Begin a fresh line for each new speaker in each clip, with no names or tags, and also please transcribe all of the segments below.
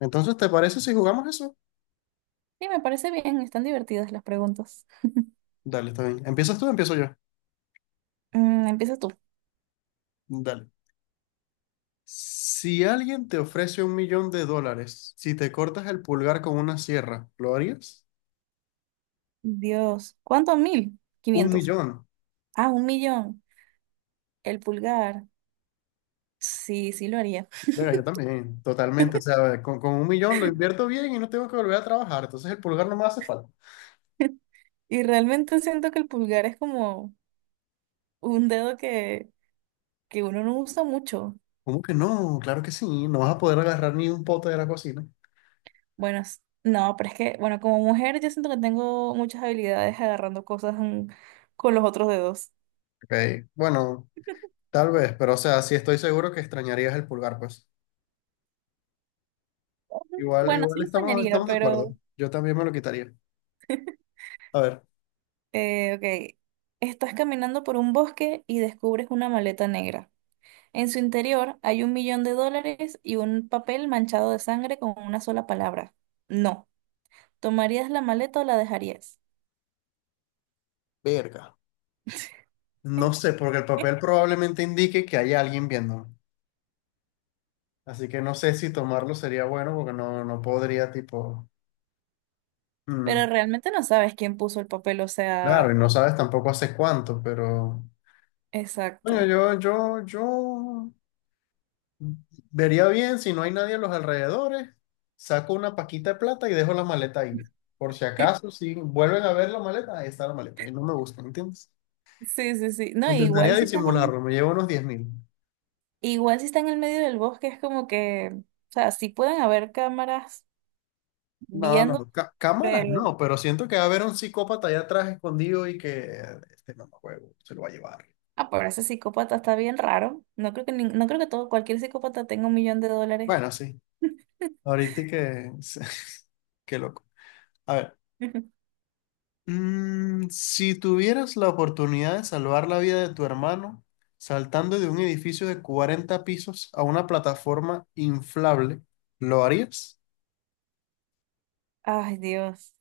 Entonces, ¿te parece si jugamos eso?
Sí, me parece bien, están divertidas las preguntas.
Dale, está bien. ¿Empiezas tú o empiezo yo?
Empieza tú.
Dale. Si alguien te ofrece un millón de dólares, si te cortas el pulgar con una sierra, ¿lo harías?
Dios, ¿cuánto? Mil.
Un
Quinientos.
millón.
Ah, un millón. El pulgar. Sí, lo haría.
Venga, yo también, totalmente. O sea, con un millón lo invierto bien y no tengo que volver a trabajar. Entonces el pulgar no me hace falta.
Y realmente siento que el pulgar es como un dedo que uno no usa mucho.
¿Cómo que no? Claro que sí. No vas a poder agarrar ni un pote de la cocina.
Bueno, s- no, pero es que, bueno, como mujer yo siento que tengo muchas habilidades agarrando cosas con los otros dedos.
Ok, bueno, tal vez, pero o sea, sí estoy seguro que extrañarías el pulgar, pues.
Ujú.
Igual,
Bueno, sí
igual
lo
estamos,
extrañaría,
estamos de acuerdo.
pero,
Yo también me lo quitaría. A ver.
eh, ok. Estás caminando por un bosque y descubres una maleta negra. En su interior hay un millón de dólares y un papel manchado de sangre con una sola palabra. No. ¿Tomarías la maleta o la dejarías?
Verga. No sé, porque el papel probablemente indique que hay alguien viéndome. Así que no sé si tomarlo sería bueno porque no, no podría, tipo.
Pero
mm,
realmente no sabes quién puso el papel, o
Claro, y
sea,
no sabes tampoco hace cuánto, pero. Bueno,
exacto.
yo vería bien si no hay nadie a los alrededores. Saco una paquita de plata y dejo la maleta ahí. Por si acaso, si vuelven a ver la maleta, ahí está la maleta. Y no me gusta, ¿entiendes?
Sí, sí, sí. No,
Intentaría disimularlo, me llevo unos 10.000.
igual si están en el medio del bosque es como que, o sea, sí pueden haber cámaras
No, no,
viendo,
no. Cámaras
pero
no, pero siento que va a haber un psicópata allá atrás escondido y que este mamahuevo se lo va a llevar.
ah, pero ese psicópata está bien raro. No creo que nin- no creo que todo cualquier psicópata tenga un millón de dólares.
Bueno, sí. Ahorita y que... Qué loco. A ver. Mm, si tuvieras la oportunidad de salvar la vida de tu hermano saltando de un edificio de 40 pisos a una plataforma inflable, ¿lo harías?
Ay, Dios.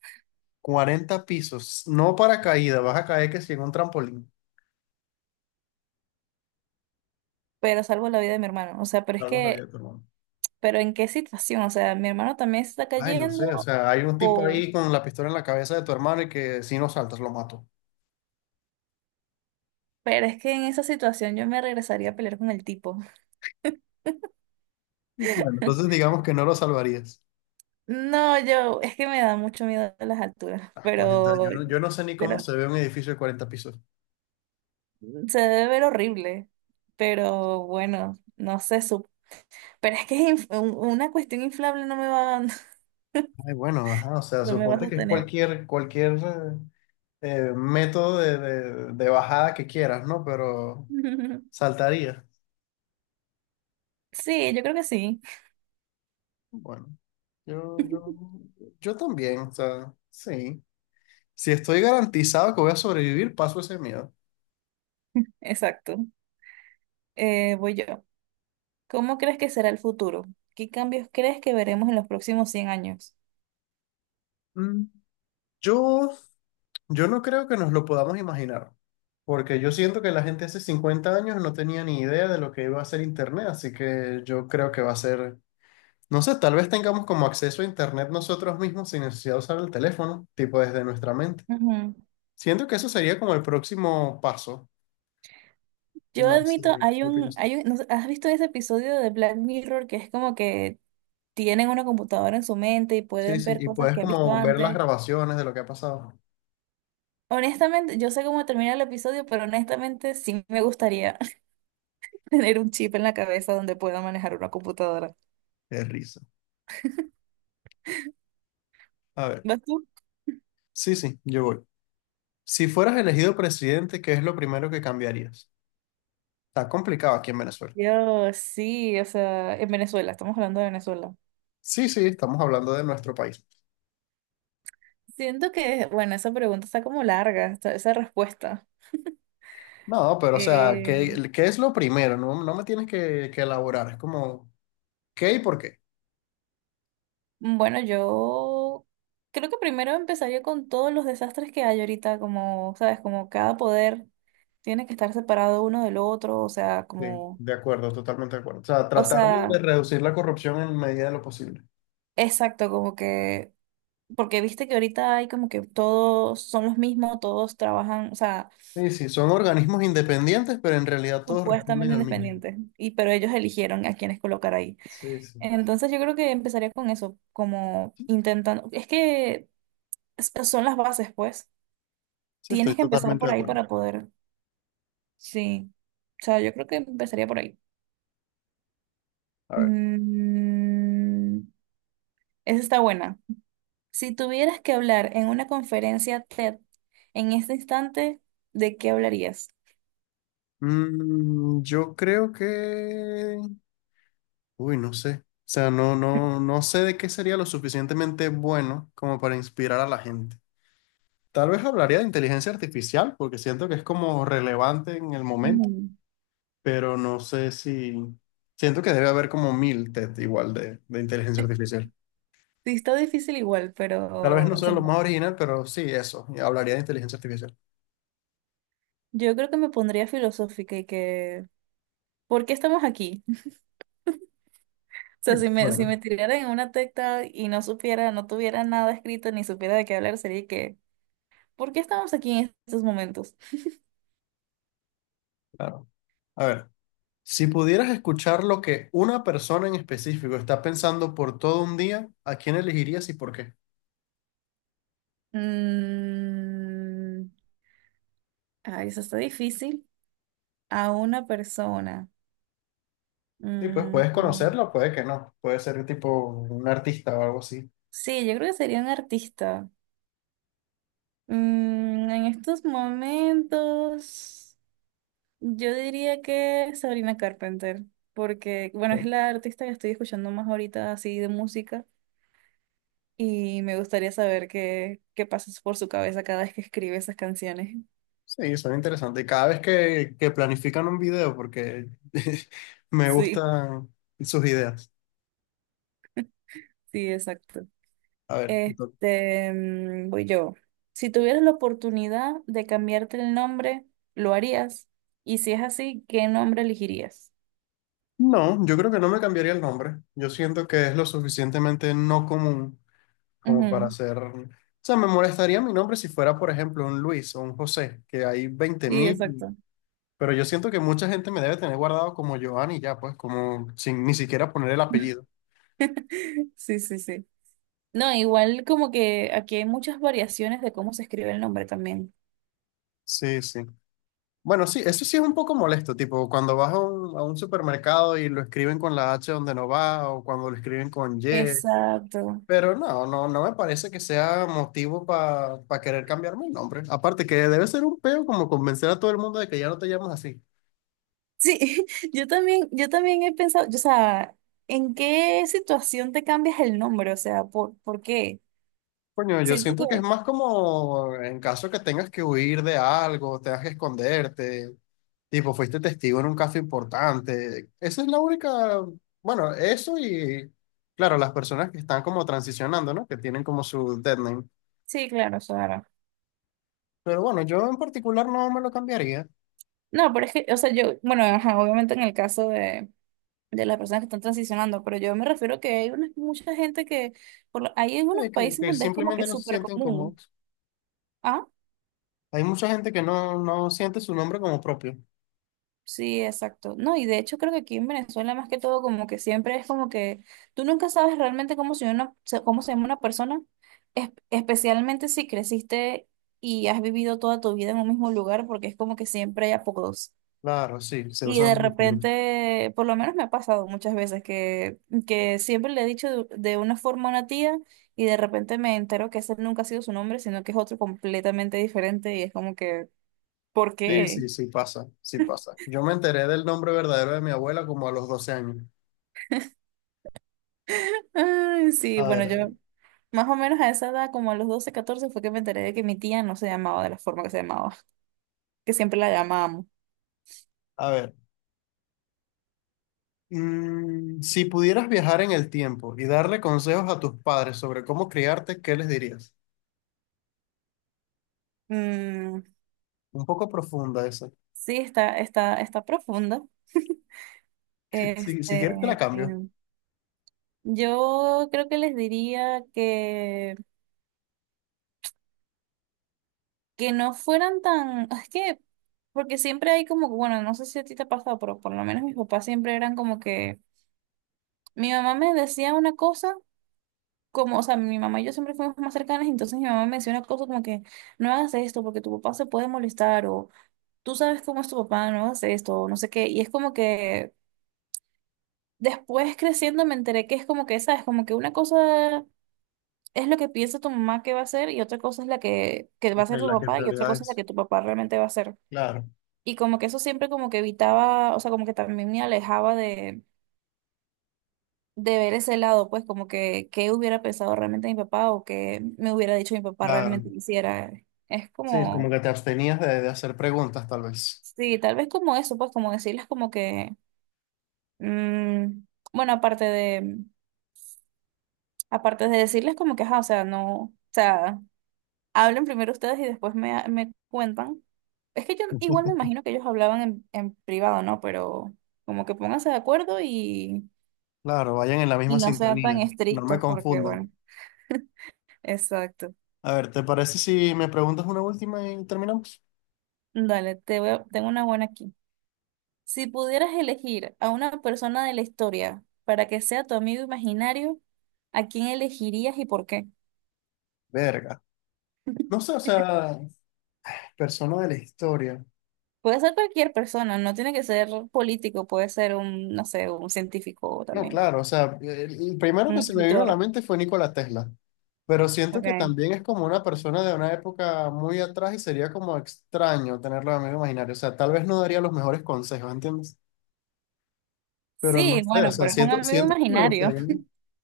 40 pisos. No para caída, vas a caer que si en un trampolín.
Pero salvo la vida de mi hermano. O sea, pero es
Salvas la vida de
que,
tu hermano.
pero ¿en qué situación? O sea, mi hermano también se está
Ay, no sé, o
cayendo
sea, hay un tipo
o...
ahí con la pistola en la cabeza de tu hermano y que si no saltas lo mato.
Pero es que en esa situación yo me regresaría a pelear con el tipo.
Bueno, entonces digamos que no lo salvarías.
No, yo, es que me da mucho miedo las alturas,
Ah, 40 yo no, yo no sé ni cómo
pero
se ve un edificio de 40 pisos.
se debe ver horrible. Pero bueno, no sé, su- pero es que es inf- un- una cuestión inflable no me va,
Ay, bueno, ajá, o sea,
no me va a
suponte que es
sostener.
cualquier método de bajada que quieras, ¿no? Pero saltaría.
Sí, yo creo que sí,
Bueno, yo, yo, yo también, o sea, sí. Si estoy garantizado que voy a sobrevivir, paso ese miedo.
exacto. Voy yo. ¿Cómo crees que será el futuro? ¿Qué cambios crees que veremos en los próximos 100 años?
Mm, Yo Yo no creo que nos lo podamos imaginar, porque yo siento que la gente hace 50 años no tenía ni idea de lo que iba a ser Internet, así que yo creo que va a ser, no sé, tal vez tengamos como acceso a Internet nosotros mismos sin necesidad de usar el teléfono, tipo desde nuestra mente.
Ujú.
Siento que eso sería como el próximo paso.
Yo
No
admito,
sé, ¿qué opinas tú?
no sé, ¿has visto ese episodio de Black Mirror que es como que tienen una computadora en su mente y
Sí,
pueden
sí,
ver
y
cosas
puedes
que han visto
como ver las
antes?
grabaciones de lo que ha pasado.
Honestamente, yo sé cómo termina el episodio, pero honestamente sí me gustaría tener un chip en la cabeza donde pueda manejar una computadora.
Qué risa. A ver,
¿Vas tú?
sí, sí, yo voy. Si fueras elegido presidente, ¿qué es lo primero que cambiarías? Está complicado aquí en Venezuela.
Yo sí, o sea, en Venezuela, estamos hablando de Venezuela.
Sí, sí, estamos hablando de nuestro país.
Siento que, bueno, esa pregunta está como larga, esta- esa respuesta.
No, pero o sea,
Eh,
¿qué, qué es lo primero? No, no me tienes que elaborar, es como, ¿qué y por qué?
bueno, yo creo que primero empezaría con todos los desastres que hay ahorita, como, sabes, como cada poder tiene que estar separado uno del otro, o sea,
Sí,
como,
de acuerdo, totalmente de acuerdo. O sea,
o
tratar de
sea,
reducir la corrupción en medida de lo posible.
exacto, como que, porque viste que ahorita hay como que todos son los mismos, todos trabajan, o sea,
Sí, sí, son organismos independientes, pero en realidad todos responden
supuestamente
al mismo.
independientes, y pero ellos eligieron a quienes colocar ahí.
Sí, sí.
Entonces yo creo que empezaría con eso, como intentando, es que s- son las bases, pues.
Sí, estoy
Tienes que empezar
totalmente
por
de
ahí
acuerdo.
para poder Sí. O sea, yo creo que empezaría por ahí.
A ver,
Mm, Esa está buena. Si tuvieras que hablar en una conferencia TED en este instante, ¿de qué hablarías?
mm, yo creo que... Uy, no sé. O sea, no, no, no sé de qué sería lo suficientemente bueno como para inspirar a la gente. Tal vez hablaría de inteligencia artificial porque siento que es como relevante en el momento,
Ujú.
pero no sé si... Siento que debe haber como mil TED igual de inteligencia artificial.
Sí, está difícil igual,
Tal vez
pero
no
o
sea
sea,
lo más original, pero sí, eso. Y hablaría de inteligencia artificial.
yo creo que me pondría filosófica y que, ¿por qué estamos aquí? O sea,
Bien,
si me, si
bueno,
me tirara en una tecta y no supiera, no tuviera nada escrito ni supiera de qué hablar, sería que, ¿por qué estamos aquí en estos momentos?
claro. A ver, si pudieras escuchar lo que una persona en específico está pensando por todo un día, ¿a quién elegirías y por qué?
Mm, ay, eso está difícil. A una persona.
Sí, pues puedes
Mm,
conocerlo, puede que no. Puede ser tipo un artista o algo así.
sí, yo creo que sería un artista. En estos momentos, yo diría que Sabrina Carpenter, porque, bueno, es la artista que estoy escuchando más ahorita así de música y me gustaría saber qué, qué pasa por su cabeza cada vez que escribe esas canciones.
Sí, son interesantes. Cada vez que, planifican un video, porque me
Sí,
gustan sus ideas.
sí, exacto.
A ver, entonces-
Voy yo. Si tuvieras la oportunidad de cambiarte el nombre, ¿lo harías? Y si es así, ¿qué nombre elegirías?
no, yo creo que no me cambiaría el nombre. Yo siento que es lo suficientemente no común como para
Ujú,
ser... O sea, me molestaría mi nombre si fuera, por ejemplo, un Luis o un José, que hay veinte
sí,
mil,
exacto.
pero yo siento que mucha gente me debe tener guardado como Giovanni ya, pues, como sin ni siquiera poner el apellido.
Sí, sí, sí. No, igual como que aquí hay muchas variaciones de cómo se escribe el nombre también.
Sí, sí. Bueno, sí, eso sí es un poco molesto, tipo cuando vas a un supermercado y lo escriben con la H donde no va o cuando lo escriben con Y,
Exacto.
pero no, no, no me parece que sea motivo para querer cambiarme el nombre. Aparte que debe ser un peo como convencer a todo el mundo de que ya no te llamas así.
Sí, yo también he pensado, o sea, ¿en qué situación te cambias el nombre? O sea, ¿por qué?
Coño, yo
Siento
siento que es
que,
más como en caso que tengas que huir de algo, tengas que esconderte, tipo, fuiste testigo en un caso importante. Esa es la única, bueno, eso y, claro, las personas que están como transicionando, ¿no? Que tienen como su dead name.
sí, claro, o sea,
Pero bueno, yo en particular no me lo cambiaría.
no, pero es que, o sea, yo, bueno, ajá, obviamente en el caso de las personas que están transicionando, pero yo me refiero que hay una, mucha gente que, por lo- hay en unos
Que,
países
que
donde es como
simplemente
que
no se
súper
sienten
común.
cómodos.
Ah,
Hay mucha gente que no, no siente su nombre como propio.
sí, exacto. No, y de hecho creo que aquí en Venezuela más que todo como que siempre es como que tú nunca sabes realmente cómo se, una, se- cómo se llama una persona, es- especialmente si creciste y has vivido toda tu vida en un mismo lugar, porque es como que siempre hay apodos.
Claro, sí, se
Y de
usan mucho.
repente, por lo menos me ha pasado muchas veces que siempre le he dicho de una forma a una tía y de repente me entero que ese nunca ha sido su nombre, sino que es otro completamente diferente y es como que, ¿por
Sí,
qué?
sí, sí pasa, sí pasa. Yo me enteré del nombre verdadero de mi abuela como a los 12 años.
Ay, sí,
A
bueno,
ver, a ver,
yo más o menos a esa edad, como a los 12 14 fue que me enteré de que mi tía no se llamaba de la forma que se llamaba, que siempre la llamábamos.
a ver. Mm, si pudieras viajar en el tiempo y darle consejos a tus padres sobre cómo criarte, ¿qué les dirías?
Mm,
Un poco profunda esa.
sí, está profunda.
Si quieres te la
Este,
cambio.
yo creo que les diría que no fueran tan, es que, porque siempre hay como, que, bueno, no sé si a ti te ha pasado, pero por lo menos mis papás siempre eran como que, mi mamá me decía una cosa, como, o sea, mi mamá y yo siempre fuimos más cercanas, y entonces mi mamá me decía una cosa como que, no hagas esto porque tu papá se puede molestar, o tú sabes cómo es tu papá, no hagas esto, o no sé qué, y es como que después creciendo me enteré que es como que, sabes, como que una cosa... Es lo que piensa tu mamá que va a hacer y otra cosa es la que va a
Ok,
hacer tu
la que en
papá y otra
realidad
cosa es la
es.
que tu papá realmente va a hacer.
Claro,
Y como que eso siempre como que evitaba, o sea, como que también me alejaba de ver ese lado, pues como que qué hubiera pensado realmente mi papá o qué me hubiera dicho mi papá
claro.
realmente que hiciera Es
Sí, como
como,
que te abstenías de hacer preguntas, tal vez.
sí, tal vez como eso, pues como decirles como que, mm, bueno, aparte de decirles como que, ajá, o sea, no, o sea, hablen primero ustedes y después me, me cuentan. Es que yo igual me imagino que ellos hablaban en privado, ¿no? Pero como que pónganse de acuerdo
Claro, vayan en la misma
Y no sean tan
sintonía. No me
estrictos porque,
confundan.
bueno, exacto.
A ver, ¿te parece si me preguntas una última y terminamos?
Dale, te voy a- tengo una buena aquí. Si pudieras elegir a una persona de la historia para que sea tu amigo imaginario, ¿a quién elegirías y por qué?
Verga. No sé, o sea, persona de la historia.
Puede ser cualquier persona, no tiene que ser político, puede ser un, no sé, un científico
No,
también,
claro, o sea, el primero
un
que se me vino a la
escritor.
mente fue Nikola Tesla, pero siento que
Okay.
también es como una persona de una época muy atrás y sería como extraño tenerlo de amigo imaginario, o sea, tal vez no daría los mejores consejos, ¿entiendes? Pero no
Sí,
sé,
bueno,
o sea,
pero es un
siento,
amigo
siento que me
imaginario.
gustaría,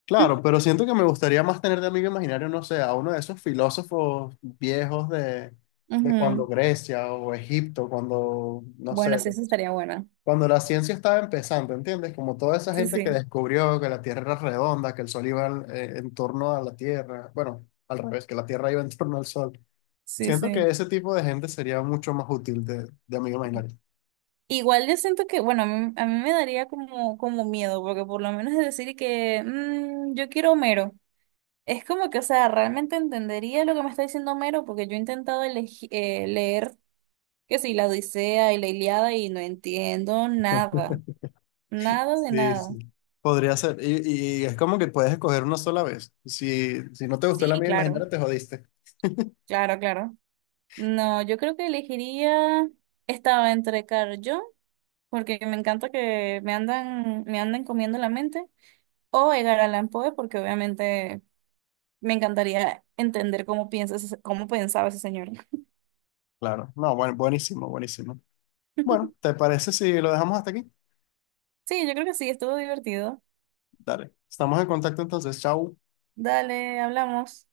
claro, pero siento que me gustaría más tener de amigo imaginario, no sé, a uno de esos filósofos viejos de cuando
Ujú.
Grecia o Egipto, cuando, no
Bueno,
sé,
sí, eso estaría bueno.
cuando la ciencia estaba empezando, ¿entiendes? Como toda esa
Sí,
gente que
sí,
descubrió que la Tierra era redonda, que el Sol iba en torno a la Tierra, bueno, al revés, que la Tierra iba en torno al Sol.
sí,
Siento que
sí.
ese tipo de gente sería mucho más útil de amigo imaginario.
Igual yo siento que, bueno, a mí me daría como, como miedo, porque por lo menos es decir que "Mm, yo quiero Homero. Es como que, o sea, realmente entendería lo que me está diciendo Homero, porque yo he intentado leer, que sí, la Odisea y la Ilíada y no entiendo nada, nada de
Sí,
nada.
sí. Podría ser, y es como que puedes escoger una sola vez. Si no te gustó el
Sí,
amigo
claro,
imaginario, te jodiste.
claro, claro. No, yo creo que elegiría, estaba entre Carl Jung, porque me encanta que me andan comiendo la mente. O Edgar Allan Poe, porque obviamente me encantaría entender cómo piensas, ese- cómo pensaba ese señor.
Claro, no, bueno, buenísimo, buenísimo. Bueno, ¿te parece si lo dejamos hasta aquí?
Sí, yo creo que sí, estuvo divertido.
Dale, estamos en contacto entonces, chao.
Dale, hablamos.